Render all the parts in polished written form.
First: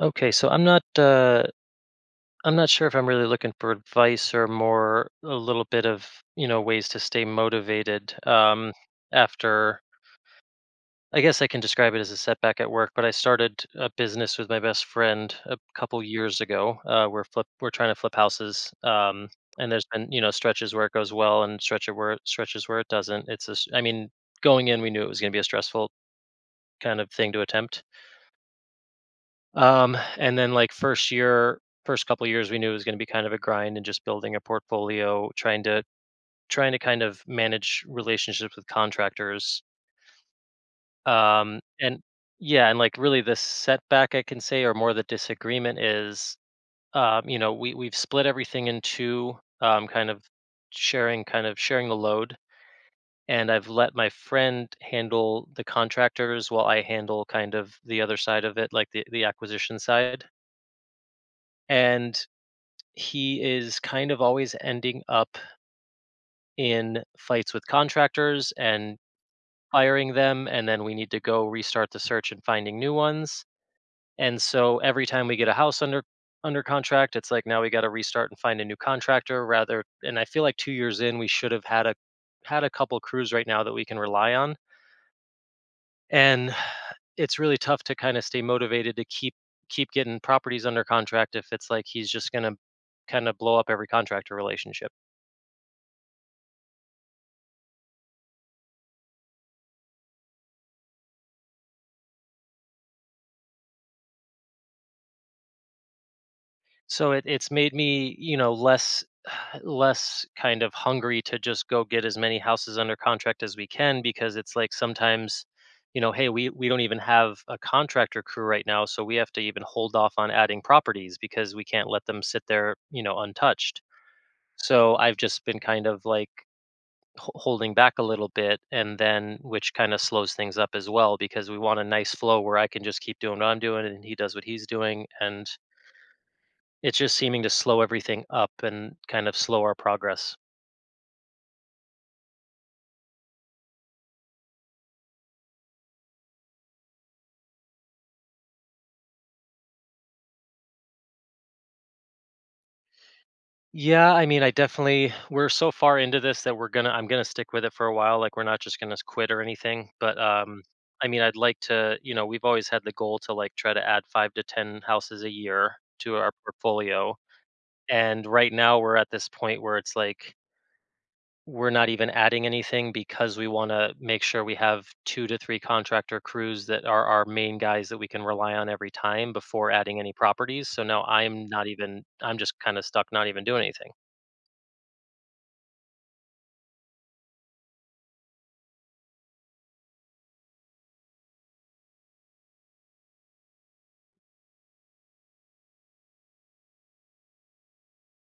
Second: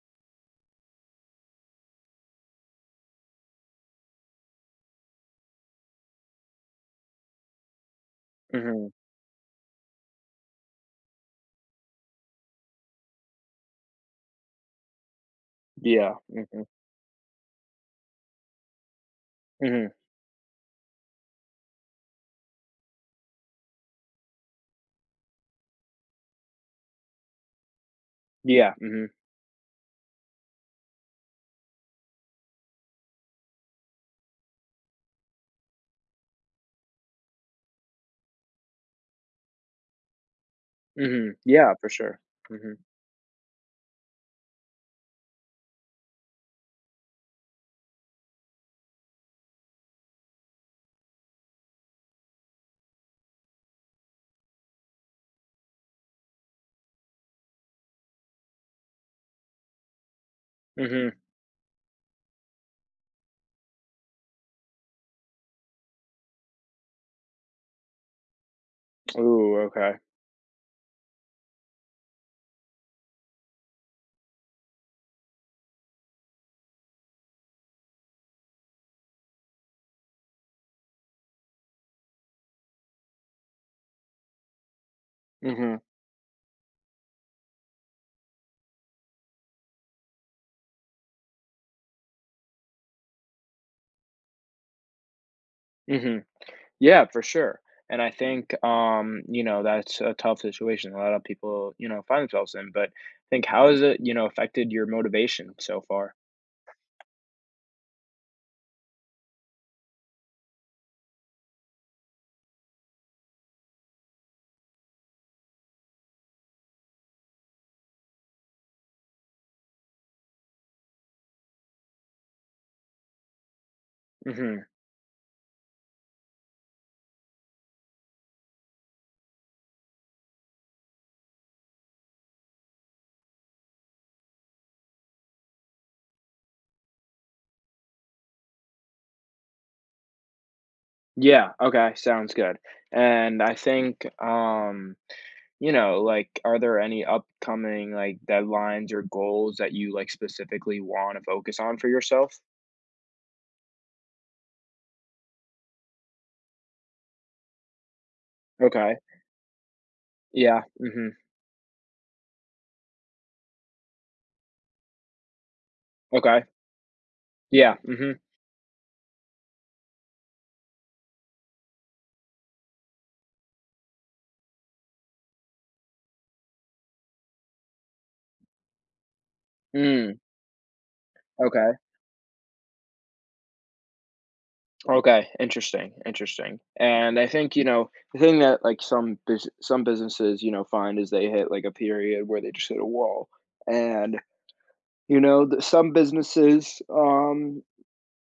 Okay, so I'm not sure if I'm really looking for advice or more a little bit of, you know, ways to stay motivated Mhm. after I guess I can describe it as a setback at work, but I started a business with my best friend a couple Yeah. years Mhm. ago. We're trying to flip houses. And there's Mhm. been, you know, stretches where it goes well and stretches where it doesn't. It's a, s- I mean, Going in, we knew it was going to be a stressful kind of thing to attempt. Yeah. Mhm. And then like First year, first couple years, we knew it was going to be kind of a grind and just building a portfolio, trying to kind of manage relationships with contractors. Mhm. Yeah, for And sure. Yeah, Mhm. and like really the setback, I can say, or more the disagreement is, you know, we've split everything into kind of sharing the load. And I've let my friend handle the contractors while I handle kind of the other side of it, like the acquisition side, Mhm. and he is kind of always ending up in fights with contractors and Ooh, okay. firing them, and then we need to go restart the search and finding new ones. And so every time we get a house under contract, it's like now we got to restart and find a new contractor rather, and I feel like 2 years in we should have had a couple crews right now that we can rely on. Mhm. And it's really tough to kind of stay motivated to keep getting properties under contract if it's like he's just going to kind of blow up every contractor relationship. Mhm. Yeah, for sure. And I think, you know, that's a tough situation a lot of people, you know, find themselves in. But I think, how has it, you know, affected your motivation so far? So it's made me, you know, less less kind of hungry to just go get as many houses under contract as we can, because it's like sometimes, you know, hey, we don't even have a contractor crew right now, so we have to even hold off on adding properties because we can't let them sit there, untouched. Hmm. So I've just been kind of like holding back a little bit, and then which kind of slows things up as well, because we want a nice flow where I can just keep doing what I'm doing and he does what he's doing, and it's just seeming to slow everything up and kind of slow our progress. Yeah. Okay. Sounds good. And I think, you know, like, are there any upcoming like deadlines or goals that you like specifically want to focus on for yourself? Yeah, I mean, I definitely we're so far into this that we're gonna I'm gonna stick with it for a while. Like, we're not just gonna Okay. quit or anything. But Yeah, I mhm, mean, I'd like to, you know, we've always had the goal to like try to add 5 to 10 houses a year to our okay. portfolio. Yeah, mhm, And right now we're at this point where it's like we're not even adding anything because we want to make sure we have 2 to 3 contractor crews that are our main guys that we can rely on every time before adding any mm, properties. So now I'm not okay, even, I'm just kind of stuck not even doing anything. okay, interesting, interesting, and I think, you know, the thing that, like, some businesses, you know, find is they hit, like, a period where they just hit a wall, and, you know, the some businesses,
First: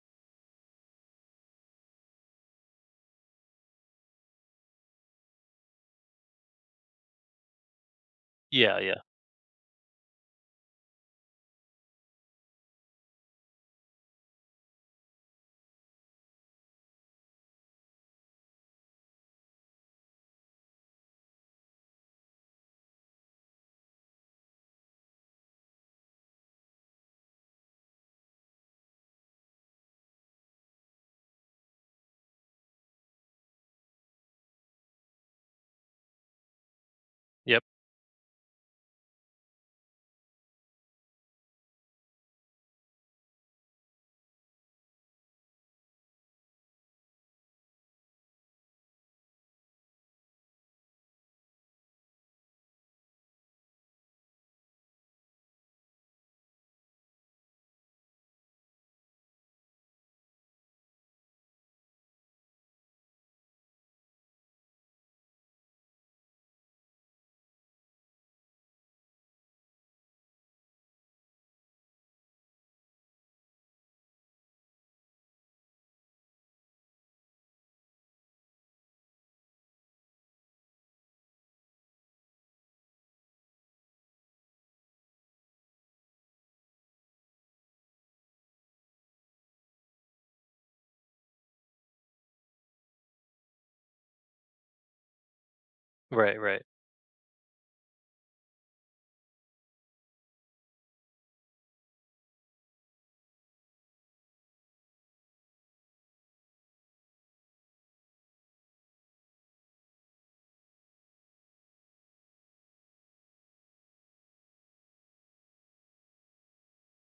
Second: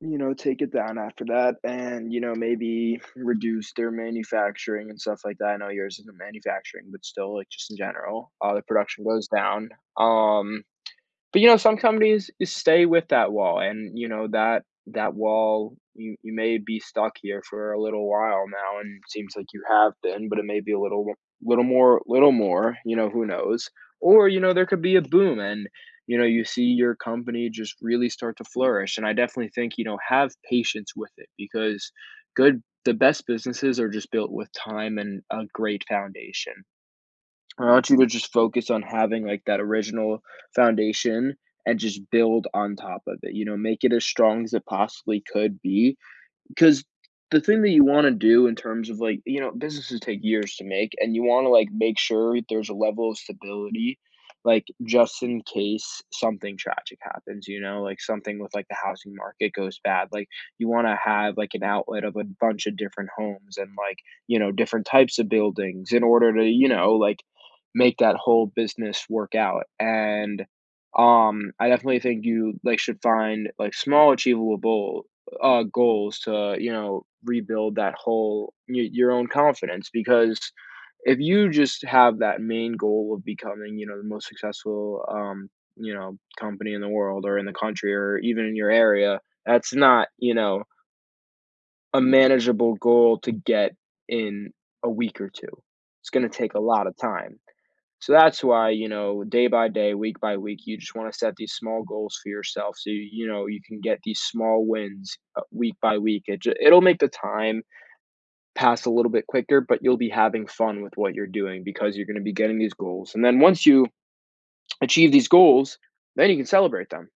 you know, take it down after that and, you know, maybe reduce their manufacturing and stuff like that. I know yours isn't manufacturing, but still, like, just in general, the Yeah, yeah. production goes down, um but you know, some companies is stay with that wall, and you know that wall. You may be stuck here for a little while now, and it seems like you have been, but it may be a little little more. You know, who knows? Or you know, there could be a boom, and you know, you see your company just really start to flourish. And I definitely think you know have patience with it because good. The best businesses are just built with time and a great foundation. Yep. I want you to just focus on having like that original foundation and just build on top of it. You know, make it as strong as it possibly could be, 'cause the thing that you wanna do in terms of, like you know, businesses take years to make, and you wanna, like, make sure there's a level of stability, like, just in case something tragic happens, you know? Like, something with, like, the housing market goes bad, like, you wanna have, like, an outlet of a bunch of different homes and, like, you know, different types of buildings in order to, you know, like, make that whole business work out, and, I definitely think you, like, should find, like, small achievable goals to you know rebuild that whole your own confidence because if you just have that main goal of becoming you know the most successful you know company in the world or in the country or even in your area, that's not you know a manageable goal to get in a week or two. It's going to Right, take a right, lot of time, so that's why, you know, day by day, week by week, you just want to set these small goals for yourself so you know you can get these small wins, week by week. It'll make the time pass a little bit quicker, but you'll be having fun with what you're doing because you're going to be getting these goals. And then once you achieve these goals, then you can celebrate them.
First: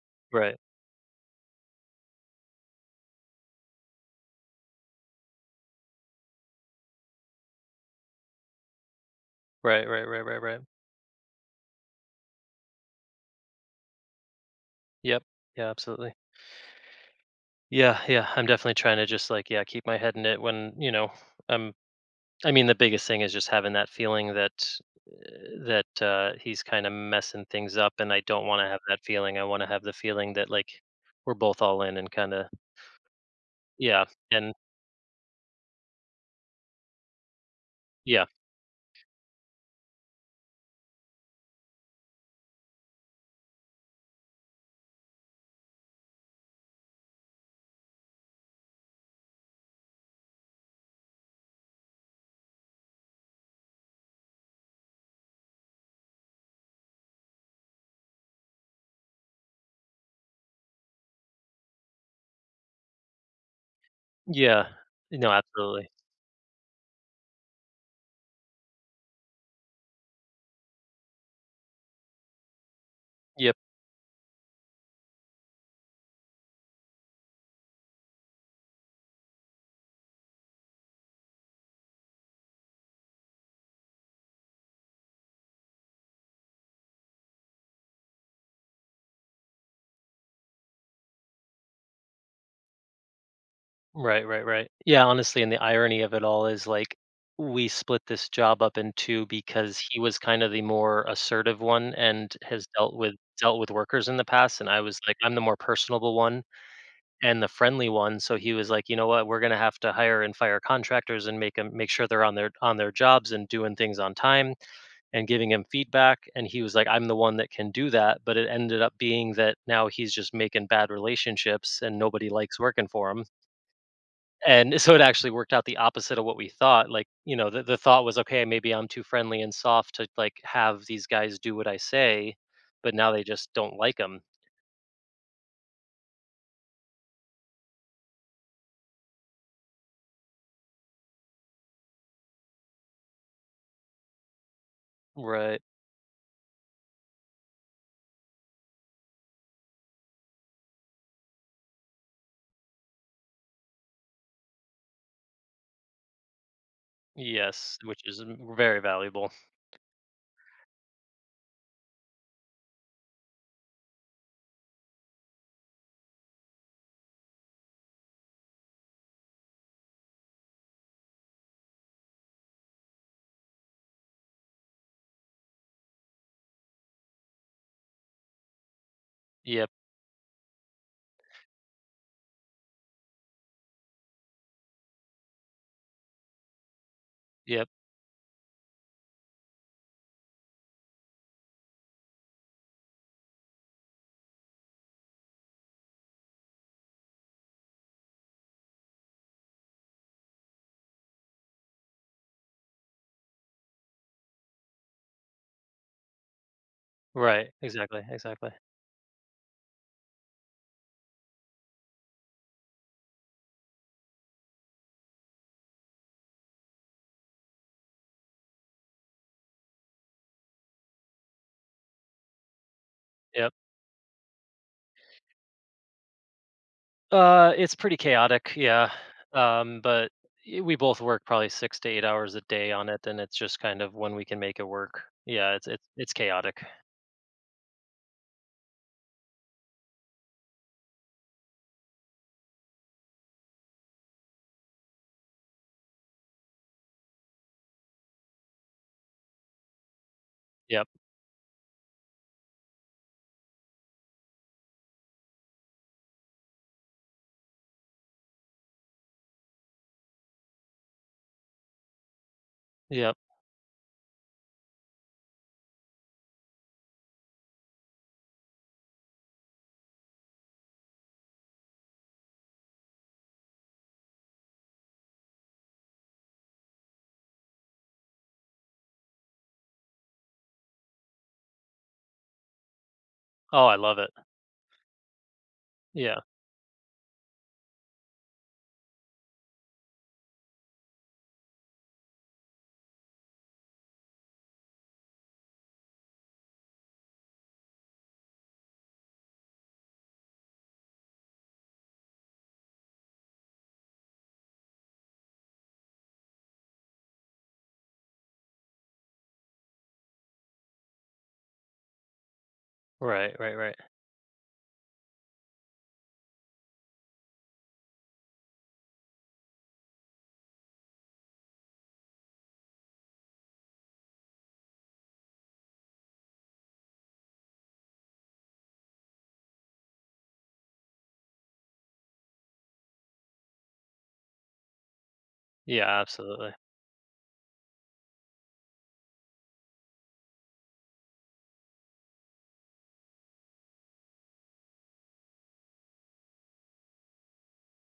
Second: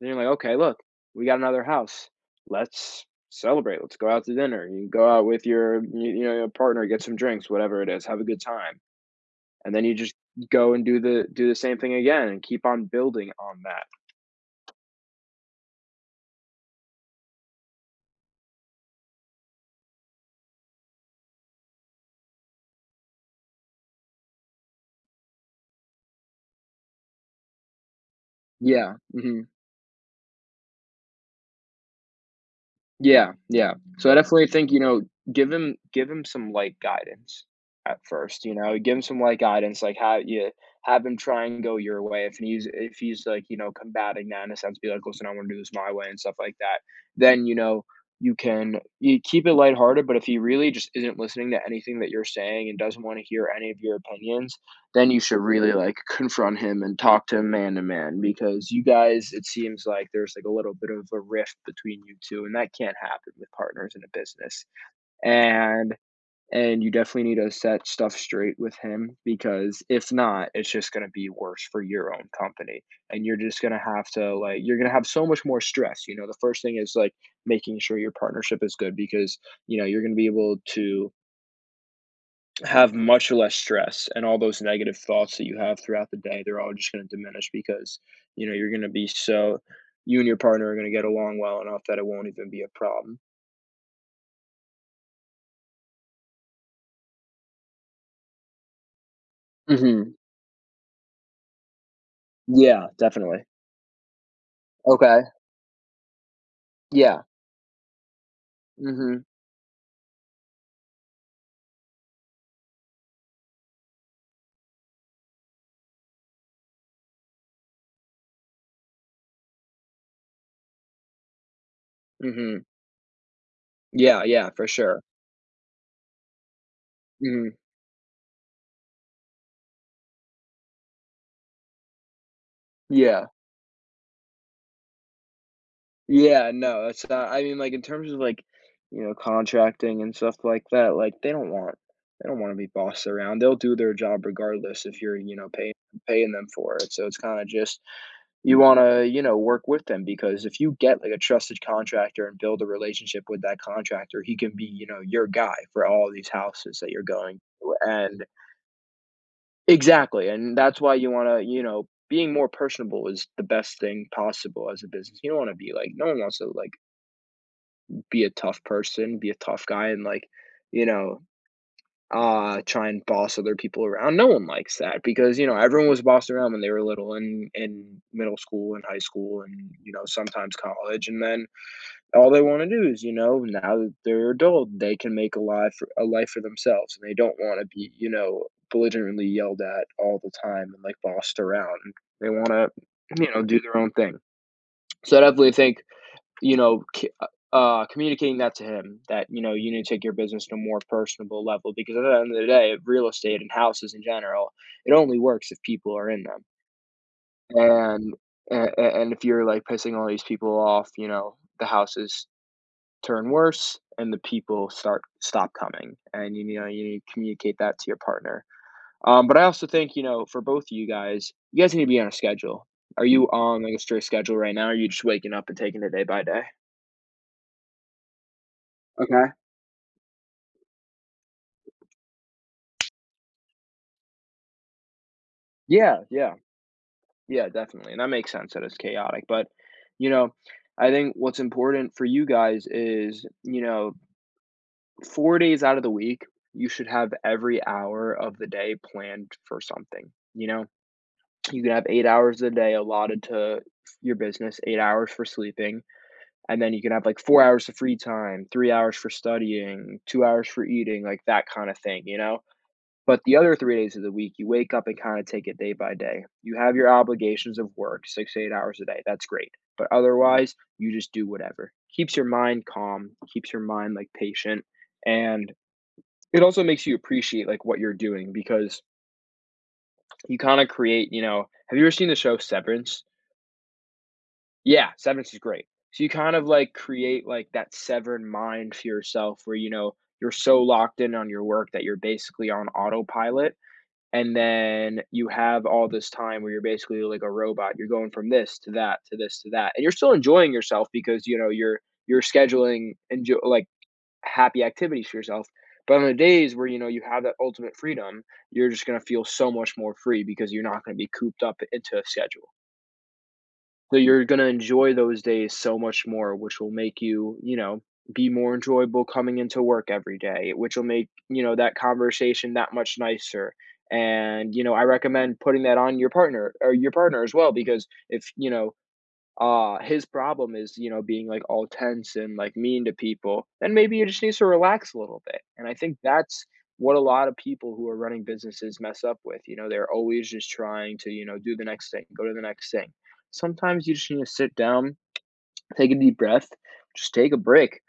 Then you're like, right, okay, look, we got another house. Let's celebrate. Let's go out to dinner. You can go out with you know your partner, get some drinks, whatever it is. Have a good time and then right, you right, just right, right, right. go and do the same thing again and keep on building on that. Yep. Yeah, absolutely. Yeah, yeah. I'm definitely trying to just like, yeah, keep my head in it when, you know, I'm I mean, the biggest thing is just having that feeling that he's kind of messing things up, and I don't want to have Yeah. that feeling. Hmm. I want to have the feeling that like we're both all in and kind of Yeah. Yeah. yeah, So I definitely and think, you know, give him some light guidance at yeah, first, you know, give him some light guidance, like how you have him try and go your way. If he's like, you know, combating that in a sense, be like, listen, I want to do this my way and stuff like that. Then, you know, you can you keep it lighthearted, but if he really just isn't listening to anything that you're saying and doesn't want to hear any of your opinions, then you should really like confront him and talk to him man to man because you guys it seems like there's like a little bit of a rift between you two and that can't happen with partners in a yeah, business, no, absolutely, and and you definitely need to set stuff straight with him because if not it's just going to be worse for your own company and you're yep, just going to have to like you're going to have so much more stress you know the first thing is like making sure your partnership is good because you know you're going to be able to have much less stress and all those negative thoughts that you have throughout the day, they're all just going to diminish because, you know, you're going to be so you and your partner are going to get along well enough that it won't even be a problem. right, right, right, yeah. Honestly, and the irony of it all is like we split this job up in two because he Mhm. was kind of the more assertive one and has Yeah, dealt with definitely. Workers in the past, and I was like Okay. I'm the more personable one Yeah. and the friendly one. So he was like, you know Mhm. what, we're gonna have to hire and fire contractors and make sure they're on their jobs and doing things on time and giving him feedback. And he was like, I'm the one that can do that. But it ended up being that now he's just making bad relationships and nobody likes Mhm. working for him. Yeah, yeah, for And so it sure. actually worked out the opposite of what we thought. Like, you know, Mhm. The thought was, okay, maybe I'm too friendly and soft to like have these guys do what I say, but now they Yeah. just don't like him. Yeah, no, that's not I mean, like, in terms of, like, you know, contracting and stuff like that, like, they don't wanna be bossed around. They'll do their job regardless if you're, you know, Right. Paying them for it. So it's kinda just you wanna, you know, work with them because if you get, like, a trusted contractor and build a relationship with that contractor, he can be, you know, your guy for all these houses that you're going to, Yes, which is and very valuable. exactly, and that's why you wanna, you know being more personable is the best thing possible as a business. You don't wanna be like no one wants to, like, be a tough person, be a tough guy, and, like, you know try and boss other people around. No one likes that because, you know, everyone was bossed around when they were little and in middle school and high school Yeah. and, you know, sometimes college. And then all they want to do is, you know, now that they're adult, they can make a life for themselves and they don't want to Yep. be, you know, belligerently yelled at all the time and like bossed around. They want to, you know, do their own thing. So I definitely think you know, c communicating that to him that, you know, you need to take your business to a more personable level because at the end of the day, real estate and houses in general, it only works if people are in them. Right. Exactly. And Exactly. a and if you're, like, pissing all these people off, you know, the houses turn worse and the people start stop coming, and, you know, you need to communicate that to your partner. But I also think, you know, for both of you guys need to be on a schedule. Are you Yep. on, like, a strict schedule right now, or are you just waking up and taking it day by day? It's pretty chaotic. Yeah. Okay. Um, but we both work probably 6 to 8 hours a day on it, and it's just kind of when we can make it work. Yeah. It's it's Yeah, it's yeah, chaotic. yeah, definitely, and that makes sense that it's chaotic, but, you know, I think what's important for you guys is, you know, 4 days out of the week, you should have every hour of the day planned for something, you know? Yep. You can have 8 hours a day allotted to your business, 8 hours for sleeping, and then you can have, like, 4 hours of free time, 3 hours for studying, 2 hours for eating, like, that kinda thing, you know? Yep. But the other 3 days of the week, you wake up and kind of take it day by day. You have your obligations of work, 6 to 8 hours a day. That's great. But otherwise, you just do whatever. Keeps your mind calm, keeps your mind like patient. And it also makes you appreciate like what you're doing because you kind of create, you know, have you ever seen the show Severance? Oh, I love it. Yeah, Severance is great. So you Yeah. kind of like create like that severed mind for yourself where, you know, you're so locked in on your work that you're basically on autopilot and then you have all this time where you're basically like a robot. You're going from this to that to this to that, and you're still enjoying yourself because you know you're scheduling enjoy like happy activities for yourself. But on the days where you know you have that ultimate freedom, you're just gonna feel so much more free because you're not gonna be cooped up into a schedule. Right. Right. Right. So you're gonna enjoy those days so much more, which will make you, you know, be more enjoyable coming into work every day, which will make, you know, that conversation that much nicer. And, you know, I recommend putting that on your partner as well, because if, you know, his problem is you know being like all tense and like mean to people then maybe you just need to relax a little bit and I Yeah. think that's Absolutely. what a lot of people who are running businesses mess up with you know they're always just trying to you know do the next thing go to the next thing, sometimes you just need to sit down, take a deep breath, just take a break,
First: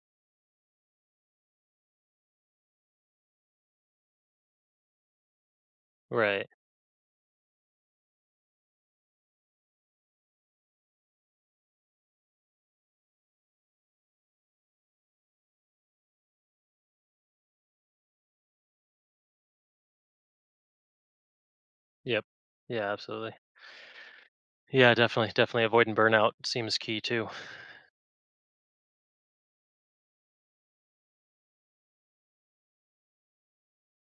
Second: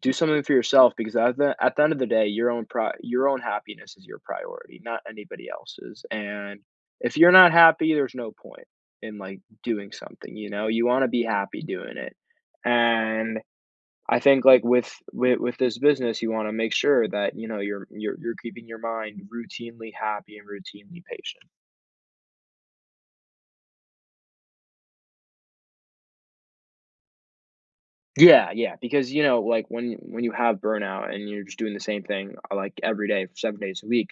do something for yourself because at the end of the day, your own your own happiness is your priority, not anybody else's. Right. And if you're not happy, there's no point in like doing something. You know, you want to be happy doing it. And I think like with this business, you want to make sure that you know you're keeping your mind routinely happy and routinely patient. Yep. Yeah. Absolutely. Yeah. Definitely. Definitely. Avoiding burnout seems key too. Yeah, yeah, because you know, like when you have burnout and you're just doing the same thing like every day for 7 days a week,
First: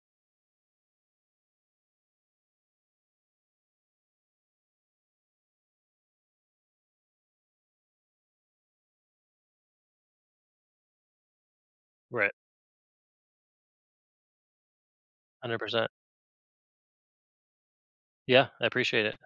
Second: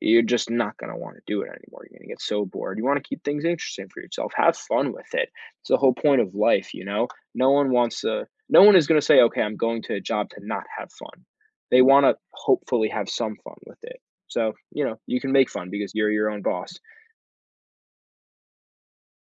you're just not going to want to do it anymore. You're going to get so bored. You want to keep things interesting for yourself. Have fun with it. It's the whole point of life, you know? No one is going to say, okay, I'm going to a job to not have fun. They want to Right. hopefully have some fun with it. So, you know, you can make Hundred fun percent. because you're your own boss. Yeah. I appreciate it.